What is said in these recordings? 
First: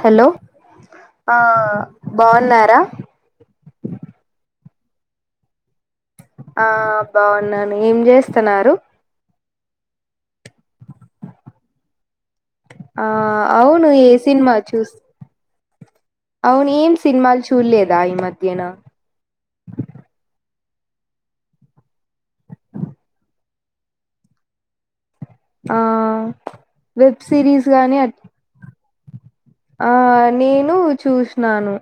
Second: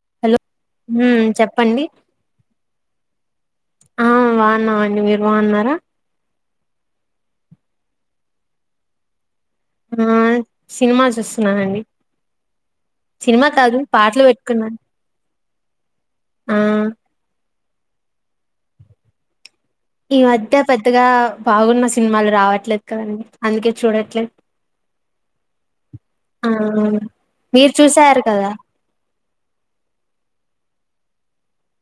Hello! మ్మ్ ఆ, చెప్పండి బావున్నారా? ఆ బావున్నామండి, మీరు బావున్నారా? ఆ, బావున్నాను. ఏం జేస్తున్నారు? ఆ, సినిమా చూస్తున్నానండి. ఆ సినిమా కాదు, అవును ఏ పాటలు సినిమా పెట్టుకున్నాను. చూస్ ఆ అవును, ఏం సినిమాలు చూడలేదా ఈ మధ్యన? ఈ మధ్య పెద్దగా బాగున్న సినిమాలు రావట్లేదు కదండి, అందుకే చూడట్లేదు. ఆ, ఆ వెబ్ సిరీస్ మీరు గానీ అట్ చూసారు కదా ఆ, నేను చూసినాను.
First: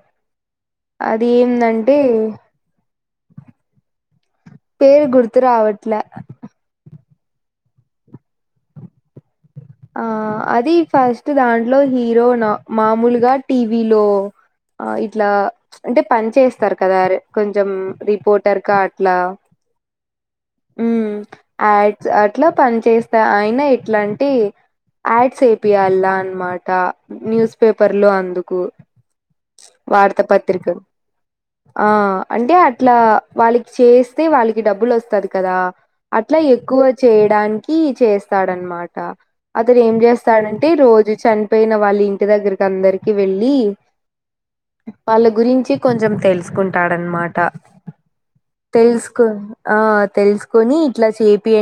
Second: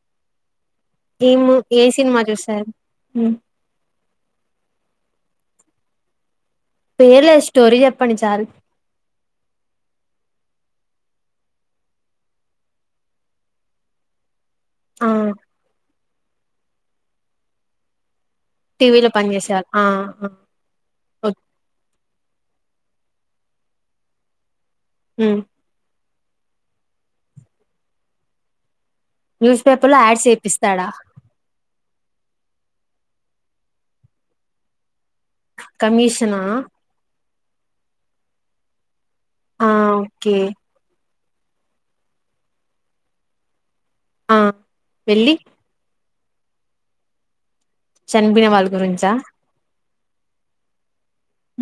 అది ఏము ఏ ఏందంటే? సినిమా చూసారు మ్మ్ పేరు, గుర్తు రావట్ల. పేర్లే, స్టోరీ చెప్పండి చాలు. ఆ, అది ఫస్ట్ దాంట్లో హీరో నా? మామూలుగా టీవీలో ఆ, ఇట్లా అంటే పని చేస్తారు కదా, కొంచెం రిపోర్ట్. టార్క్ టీవీలో అట్లా, పనిచేసేవాళ్ళు ఆ ఆ మ్మ్. ఓకే యాడ్ అట్లా పని చేస్తా, అయినా ఇట్లాంటి. మ్మ్ యాడ్స్ ఏపియ్యాలన్నమాట, న్యూస్‌పేపర్లలో అందుకు. న్యూస్ పేపర్ లో వార్త యాడ్స్ పత్రికలు, ఏపిస్తాడా ఆ. అంటే అట్లా వాళ్లకి చేస్తే, వాళ్లకి డబ్బులు వస్. వస్తాది కదా, అట్లా కమిషనా ఎక్కువ చేయడానికి చేస్తాడన్నమాట. ఆ అతడు ఏం ఓకే చేస్తాడంటే, రోజు చనిపోయిన వాళ్ల ఇంటి దగ్గరకి అందరికి వెళ్లి. ఆ వాళ్ల వెళ్ళి గురించి కొంచెం, తెలుసుకుంటాడన్నమాట. చనిపోయిన వాళ్ళ గురించా తెలుసుకోని, ఆ.. తెలుసుకొని, ఇట్లా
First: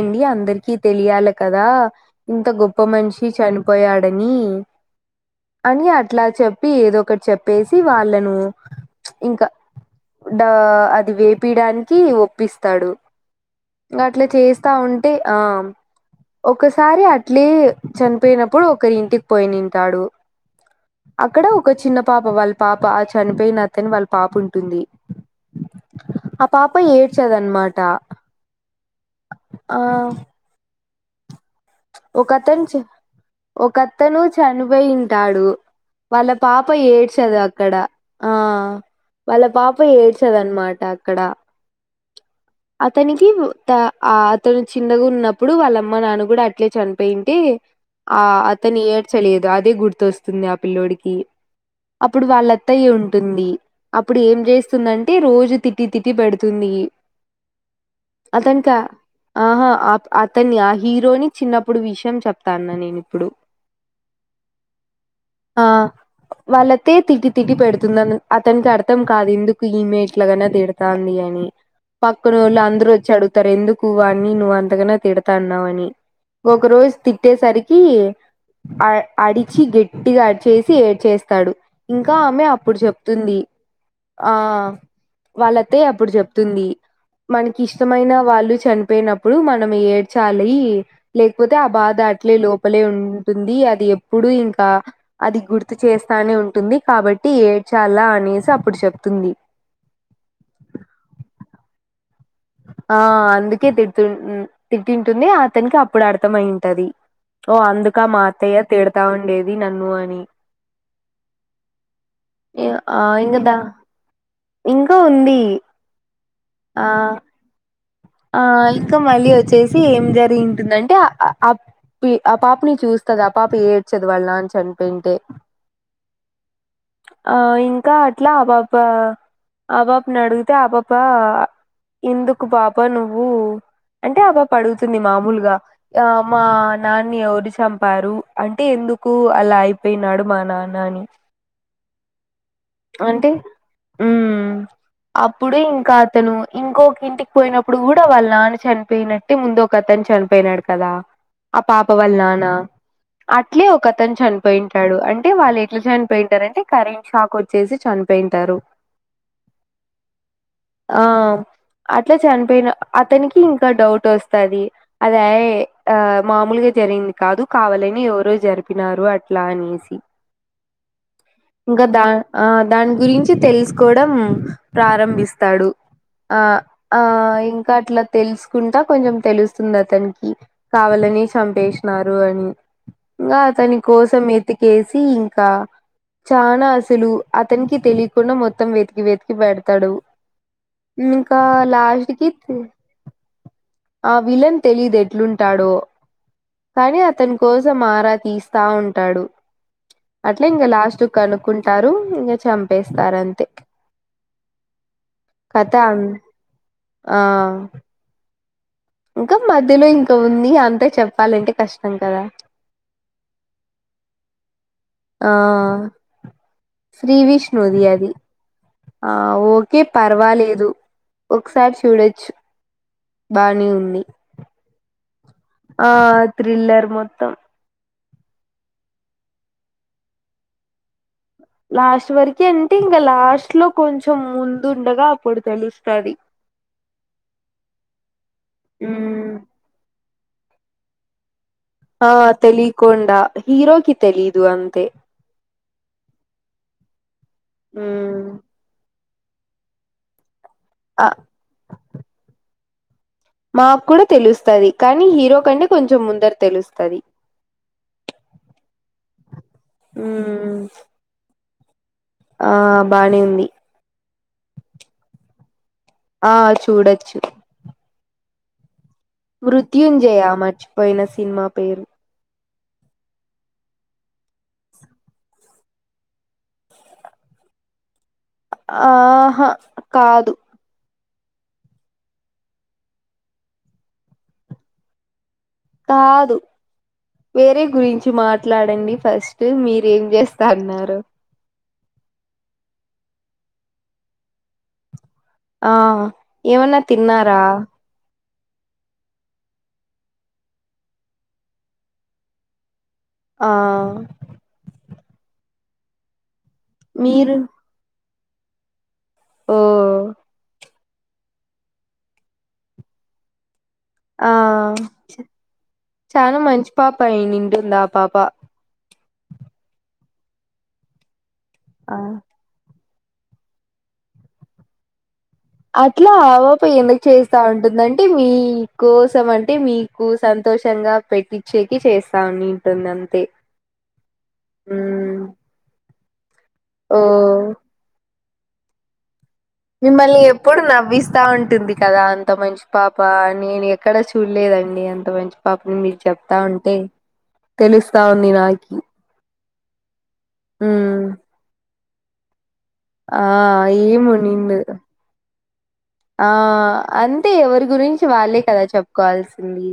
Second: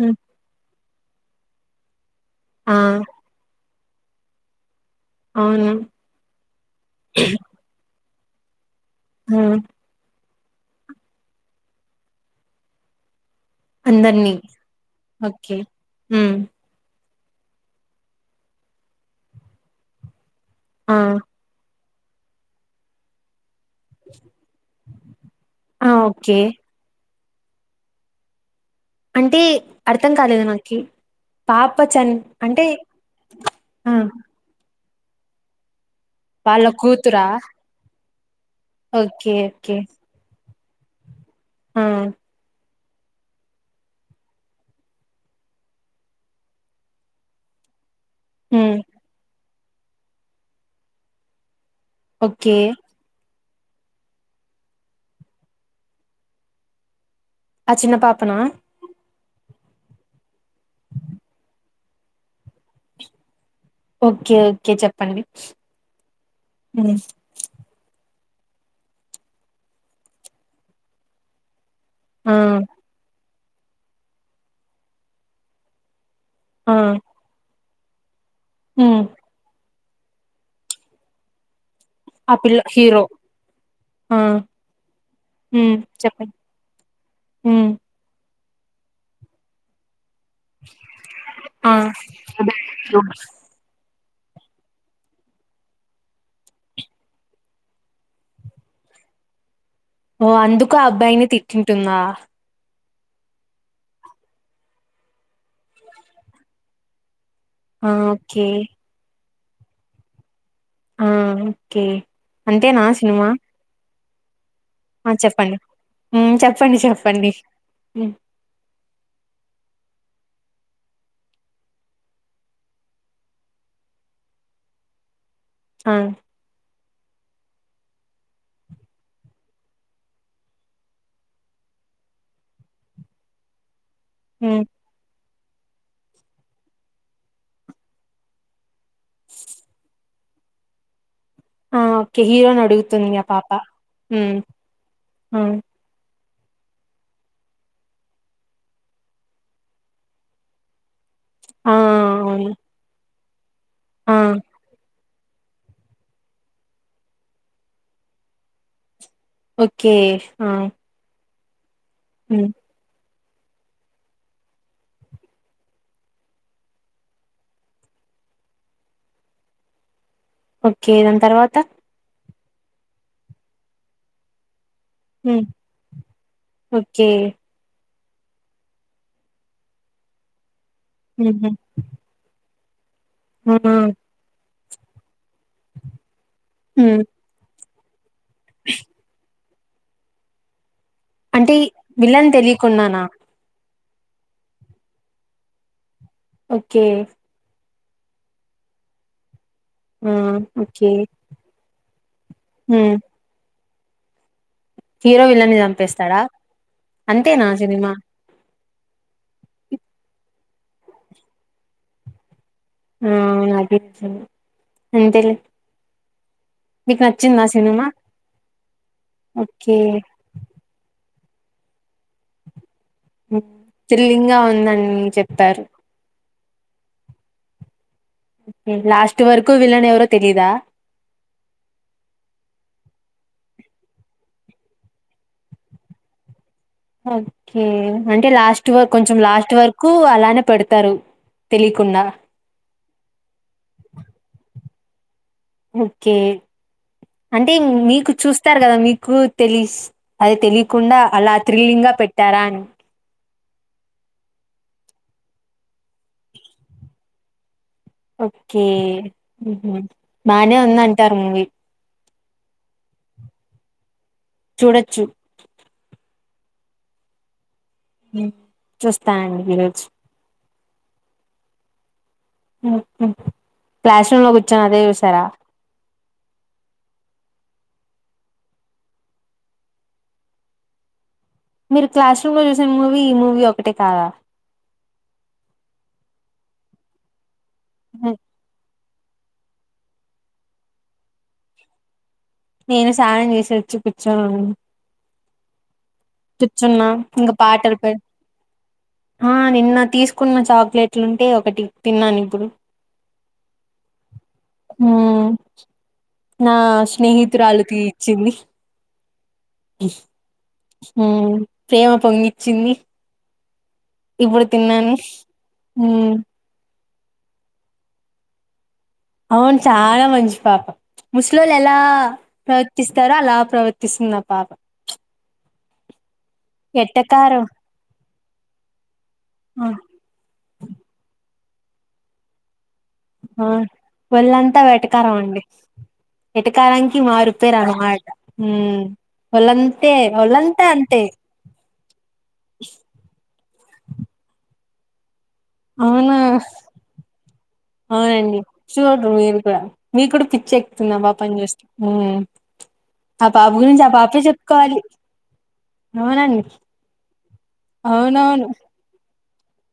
హ్మ్. అందరికీ తెలియాల కదా. ఇం గొప్ప ఆ మనిషి, చనిపోయాడని. అవును అని అట్లా చెప్పి, ఏదో ఒకటి చెప్పేసి వాళ్లను. ఉమ్మ్. డా, అది వేపియడానికి ఒప్పిస్తాడు. ఇగ అట్లా అందరినీ చేస్తా ఉంటే, ఆ ఓకే హ్మ్ ఒకసారి అట్లే. చనిపోయినప్పుడు ఒకరి ఇంటికి పొన్నింటాడు. ఆ అక్కడ ఒక చిన్న. పాపం, వాళ్ల పాప చనిపోయినట్. అతన్ వాళ్ల పాప ఉంటుంది. ఆ ఓకే ఆ పాప ఏడ్చదన్నమాట. అంటే, అర్థం కాలేదు నాకి. పాప చన్ ఓ కథన్ అంటే చ్, ఓ ఆ కథను చను. వేయింటాడు. వాళ్ల వాళ్ళ పాప కూతురా ఏడ్చదు అక్కడ. ఆ, ఓకే వాళ్ల పాప ఏడ్చదు అన్నమాట అక్కడ. ఉమ్మ్. అతనికి త ఆ అతను చిన్నగా ఉన్నప్పుడు వాళ్ళమ్మ నాన్న కూడా అ ఇట్లే చనిపోయుంటే, హ్మ్ అతను ఏడ్చలేదు. అదే గుర్తొస్తుంది. ఆ పిల్లోడికి అప్పుడు వాళ్ల ఓకే అత్తయ్య ఉంటుంది. అప్పుడు ఏం చేస్తుందంటే, రోజు తిట్టి తిట్టి పెడుతుంది. ఆ చిన్న పాపనా? అతనికి ఆహా! అప్ అతన్ని, ఆ హీరోని చిన్నప్పుడు విషయం చెప్తా అన్న నేను ఇప్పుడు. ఓకే ఓకే చెప్పండి ఆ, వాళ్ల హ్మ్ అత్తయ్య తిట్టి తిట్టి పెడుతుంది నన్ను. అతనికి అర్థం కాదు, ఎందుకు ఈమె ఇట్లగన్నా తిడతంది అని. ఆ పక్కనోళ్లందరూ వచ్చి అడుగుతారు, ఎందుకు వాణ్ని నువ్వు అంతగాన తిడతా అన్నావని. ఒక ఆ రోజు తిట్టేసరికి, హ్మ్ అడిచి గట్టి. గట్టిగా అరిచి చేసి ఏడ్ చేేస్తాడు. ఇంకా ఆ ఆమె పిల్ల అప్పుడు హీరో చెప్తుంది. ఆ, వాళ్ల హ్మ్ అత్తయ్య అప్పుడు చెప్పండి చెప్తుంది, మనకి హ్మ్ ఇష్టమైన వాళ్లు.. చనిపోయినప్పుడు మనం ఏడ్చాలి. లేకపోతే ఆ బాధ అట్లే లోపలే ఉంటుంది అది ఇప్పుడు ఇంకా అది గుర్తు చేస్తానే ఉంటుంది కాబట్టి ఏడ్చాల అనేసి అప్పుడు చెప్తు ఉంది ఓ అందుకు ఆ అబ్బాయిని తిట్టింటుందా ఆ అందుకే తిట్తు తిట్టింటుంది అతనికి అప్పుడు అర్థం అయింటది ఓ ఆ అందుకా మా ఓకే అత్తయ్య తిడతా ఉండేది నన్ను అని ఆ ఓకే ఏ అంతేనా ఆ సినిమా ఇంగదా ఆ చెప్పండి హ్మ్ చెప్పండి ఆ చెప్పండి హ్మ్ ఆ ఇంకా మళ్ళీ వచ్చేసి ఏం జరిగింటుందంటే అ ఆ అప్ పి ఆ పాపని చూస్తది ఆ పాప ఏడ్చదు వాళ్ళ నాన్న చనిపోయింటే ఆ ఆ ఇంకా అట్లా ఆ పాప ఆ పాపని అడుగుతే ఆ పాప ఎందు కు పాప నువ్వు అంటే ఆ పాప హ్మ్ అడుగుతుంది మామూలు గ ఆ మా నాన్ని ఎవరు చంపారు అంటే ఎందుకు అలా అయిపేయినాడు మా నాన్న అని ఆ ఓకే హీరోని అడుగుతుంది ఆ అంటే పాప ఉమ్ హ్మ్ అప్పుడు ఇంకా అతను ఇంకొక ఇంటికి పోయినప్పుడు కూడా వాళ్ళ నాన్న చనిపోయినట్టే ముందు ఒక అతను చనిపోయినాడు కదా ఆ పాప వల్ నాన్నా అట్లే ఒక ఆ అతను చనిపోయింటాడు అం టే వాళ్ళు ఎట్లా చనిపోయింటారు అంటే కరెంట్ షాక్ వచ్చేసి చనిపేయింటారు ఓకే హా అట్లా చనిపోయిన అతనికి ఇంకా డౌట్ వస్తది అది ఏయ్ ఆ మామూలుగా జరిగింది కాదు, కావాలని ఎవరో జరిపినారు అట్లా అనేసి ఓక్కే దాని తర్వాత ఇంకా దా ఆ దాని గురించి తెలుసుకోవడం హ్మ్ ప్రారంభిస్తాడు ఆ ఆ ఓకే. ఇంకా అట్ల తెలుసుకుంటా కొంచెం తెలుస్తుంది అతనికి కావాలని హుహు. చంపేసినారు అని ఇంగా ఆహా! అతని కోసం వెతికేసి ఇం కా చానా హ్మ్ అసలు అతనికి తెలియకుండా మొత్తం వెతికి వెతికి పెడ్ తడు ఇంకా లాస్ట్ కి విల్లన్ తెలియకున్నానా ఆ విలన్ తెలీదు ఎట్లుంటాడో ఓకే. కానీ అతని కోసం సం ఆరా తీస్తా ఉంటాడు ఆ అట్లే ఇంకా ఓకే. లాస్ట్ కనుక్కుంటారు ఇంకా హ్మ్ చంపేస్తారు అంతే హీరో విలన్ని కథ చంపేస్తాడా అంతేనా ఆ సినిమా ఇంకా మధ్యలో ఇంకా ఉంది అంతా చెప్పాలంటే కష్టం కదా ఊ అది ఇచ్చేను ఆ మీకు శ్రీ నచ్చిందా విష్ణుది సినిమా? అది ఆ ఓకే పర్వాలేదు ఒకసారి చూడొచ్చు హ్మ్ బానే ఉంది థ్రిల్లింగ్‌గా ఉందని చెప్పారు. ఆ థ్రిల్లర్ మొత్తం నీకు లాస్ట్ వరకు విలన్ ఎవరో తెలీదా లాస్ట్ వరకే అంటే ఇంకా లాస్ట్ లో కొంచెం ముందుండగా అప్పుడు తెలుస్తది ఓకే అంటే లాస్ట్ వ కొంచం మ్మ్ లాస్ట్ వరకు అలానే పెడతారు తెలియకుండా ఆ తెలీకుండ హీరోకి తెలీదు అంతే ఓకే అంటే మీకు మ్మ్ చూస్తారు గదా మీకు కు తెలిస్ అది తెలియకుండా ఆ అలా థ్రిల్లింగ్ గా పెట్టారా అని మాకు గూడా తెలుస్తది కానీ హీరో కంటే కొంచెం ముందర తెలుస్తది ఓకే ఊహు మ్మ్ బానే ఉంది అంటారు మూవీ ఆ బానే ఉంది చూడొచ్చు ఆ చూడొచ్చు ఉ మృత్యుంజయ మర్చిపోయిన సినిమా పేరు క్లాస్ రూమ్ లో కూర్చొని అదే చూసారా [inaudible] ఆహా కాదు మీరు క్లాస్ రూమ్ లో చూసిన మూవీ ఈ మూవీ ఒకటే కాదా కాదు వేరే గురించి మాట్లాడండి ఫస్ట్ మీరూ ఏం జేస్తన్నారు నేను స్నానం జేసొచ్చి కూర్చోనున్నా ఆ ఏమన్నా కూర్చున్న ఇంకా తిన్నారా పాటలు పెట్ ఆ నిన్న తీసుకున్న చాక్లెట్లు ఉంటే ఒకటి తిన్నాను ఇప్పుడు ఆ ఊ నా మీరు స్నేహితురాళ్ళకి ఇచ్చింది ఓ ఊ ప్రేమ పొంగి ఇచ్చింది ఆ మ్మ్ చానా మంచి పాప అయిటుంది పాపా అవును చాలా మంచి పాప ముస్లోలు ఎలా ఆ వర్తిస్తారో అలా ప్రవర్తిస్తుంది ఆ పాప అ యా ఓపి ఎందుకు చేస్తా ఎట్టకారం అంటుందంటే మీ కోసం అంటే ఆ మీకు సంతోషంగా పెట్టి చెకి చేస్తాని ఆ ఒళ్ళంతా వెటకారం మ్మ్ అండి వెటకారానికి ఓ మారుపేరు అమ్మాయి ఊ మిమ్మల్ని ఎప్పుడు నవ్విస్తా ఉంటుంది కదా అంత మంచి పాప నేను ఎక్కడ చూడలేదండి డి అంత మంచి పాపని మీరు అవునా చెప్తా ఉంటే తెలుస్తా ఉంది అవునండి నాకి చూడరు మీరు కూడా మీకు గూడా పిచ్చి ఎక్తుందా హ్మ్ బాగా పని చేస్తుం ఆ పాప గురించి ఆ ఏమో పాపే నిన్ను చెప్పుకోవాలి ఆ అవునండి అంతే ఎవరి గురించి వాళ్ళే అవునవును కదా చెప్పుకోవాల్సింది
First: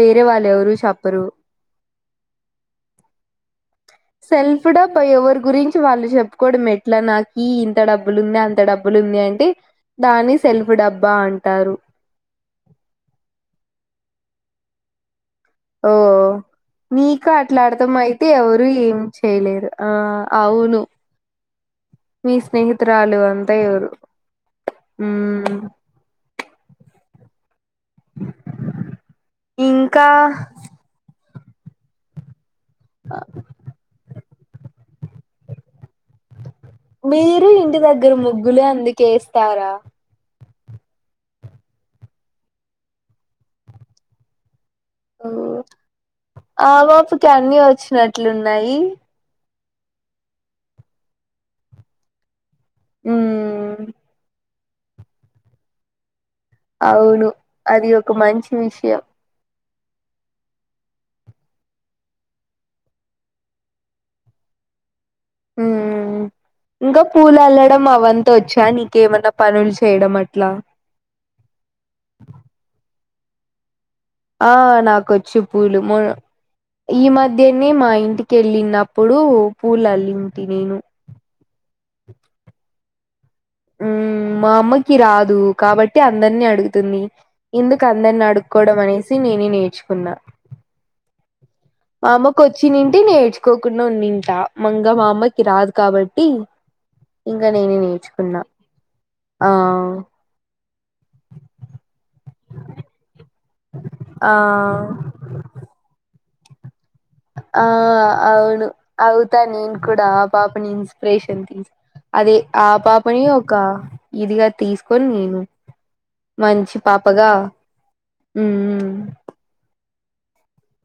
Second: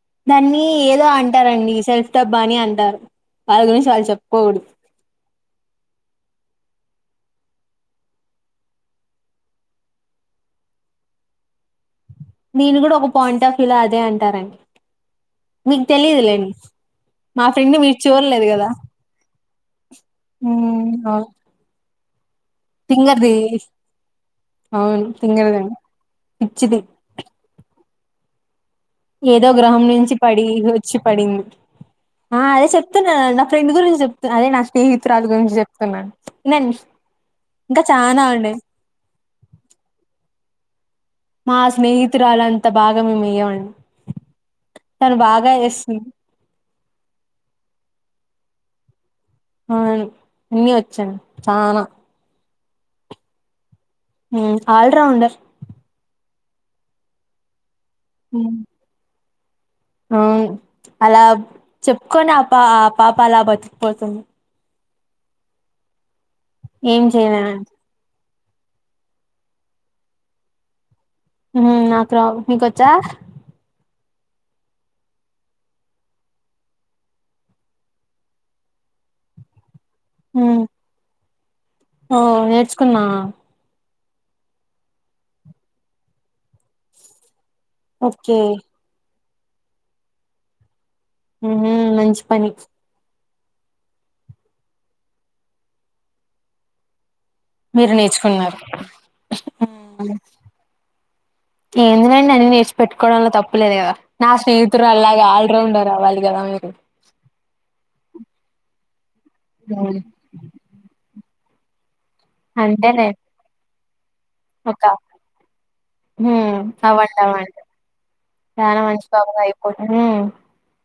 వేరే వాళ్ళు దాన్ని ఎవరు ఏదో చెప్పరు అంటారండి సెల్ఫ్ డబ్బా అని అంటారు వాళ్ళ గురించి వాళ్ళు చెప్పుకోకూడదు సెల్ఫ్ డబ్బా ఎవరు గురించి వాళ్ళు చెప్పుకోవడం ఎట్ల నాకి ఇంత డబ్బులు ఉంది అంత డబ్బులు ఉంది అంటే దాని సెల్ఫ్ డబ్బా అంటారు నేను గూడా ఒక పాయింట్ ఆఫ్ వ్యులో అదే అంటారండి మీకు ఓ తెలియదులేండి నీకు మా అట్లా ఫ్రెండ్ అర్థం మీరు అయితే చూడలేదు ఎవరు గదా ఏం చేయలేరు ఆ అవును మీ స్నేహితురాలు తింగర్ది అంతా ఎవరు అవును మ్ తింగరదండి పిచ్చిది [inaudible] ఏదో గ్రహణం ఇంకా నుంచి పడి వచ్చి పడింది ఆ అదే చెప్తున్నాను నా ఫ్రెండ్ గురించి చెప్తు అదే నా స్నేహితురాలు గురించి చెప్తున్నాను వినండి మీరు ఇంటి ఇంకా దగ్గర చానా అండి ముగ్గులు అందుకే ఎస్తారా మా స్నేహితురాలుంతా బాగా మేము వేయమండి తను బాగా వేస్తుంది ఆ ఓపిక అన్ని వచ్చినట్లు ఉన్నాయి అవును అన్నీ వచ్చుఅండి చానా ఊ ఉమ్ ఆల్ రౌండర్ అవును అది ఒక మంచి విషయం ఆ అలా చెప్పుకొని ఆ పా ఆ పాప అలా బతికిపోతుంది ఉమ్ ఏం ఇంకా పూల చేయలేనండి అల్లడం అవన్ని వచ్చా నీకేమన్నా పనులు చేయడం అట్లా ఉమ్ నాకు రావు నీకొచ్చా ఆ నా కొచ్చు పూలు మ ఈ మధ్యనే మా ఇంటికెళ్ళినప్పుడు పూలల్లింటి నేను ఓ నేర్చుకున్నావా ఉమ్ మా అమ్మకి రాదు కాబట్టి అందరినీ అడుగుతుంది ఎందుకు అందరిని ఓకే అడుక్కోవడం అనేసి నేనే నేర్చుకున్నా ఉహు మా మంచి అమ్మకు పని వచ్చింటే నేర్చు కోకుండా ఉంన్నింట మంగ మా అమ్మకి రాదు కాబట్టి ఇంకా నేనే మీరు నేర్చుకున్నా నేర్చుకున్నారు ఆ ఎందునండి అన్ని నేర్చి పెట్టుకోవడంలో తప్పులేదు గదా నా ఆ స్నేహితుడు అలాగే ఆల్రౌండర్ వాళ్ళకి ద మీ [unintelligible] ఆ అవును అవుతా నేను ఉమ్ కూడా ఆ పాపని ఇన్స్పిరేషన్ తీసి అదే ఆ అంతేలే పాపనీ ఒకా ఒక ఉమ్ మంచి అవ్వండి పాపగా అవ్వండి చాలా మ్మ్ మంచి పాపగా అయిపోయి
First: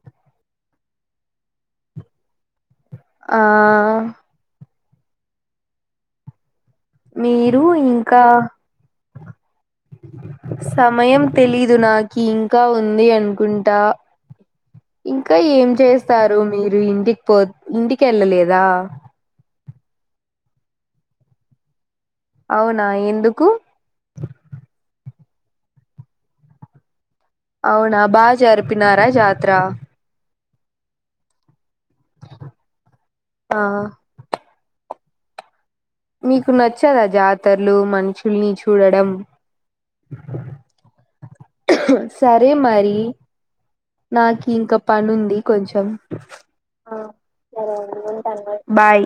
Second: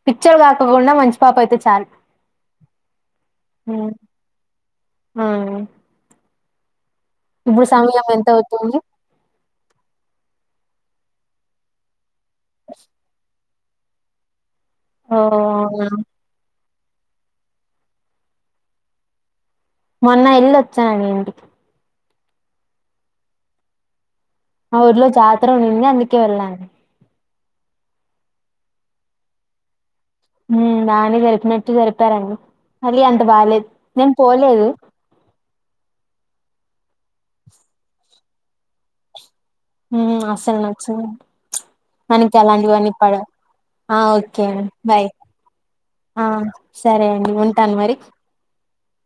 పిచ్చోల్ గాకుండా మంచి పాప అయితే చాలు ఆ హ్మ్. ఆ మీరు ఇప్పుడు సమయం ఇంకా ఎంతవుతుంది? సమయం తెలీదు నాకి ఇంకా ఉంది అనుకుంటా ఇంకా ఓహ్! ఏం అవునా! చేస్తారు మీరు ఇంటికి పో ఇంటికెళ్ళలేదా మొన్న యెల్లి వచ్చాను ఇంటికి అవునా ఎందుకు మా ఊర్లో జాతర ఉండింది అందుకే వెళ్ళాను అవునా బాగా జరిపినారా జాతర ఉమ్ రాని జరిపినట్టు జరిపారండి మళ్ళీ అంత ఆ బాలేదు నేను పోలేదు మీకు నచ్చదా జాతరలు మనుషుల్ని చూడడం ఉమ్ అసలు నచ్చదు మనకి సరే అలాంటివన్నీ మరి పడవ్ ఆ ఓకే నాకు అండి ఇంకా బాయ్ పనుంది కొంచెం ఆ ఆ సరే అండి సరే ఉంటాను మరి అండి ఉంటాను మరి బాయ్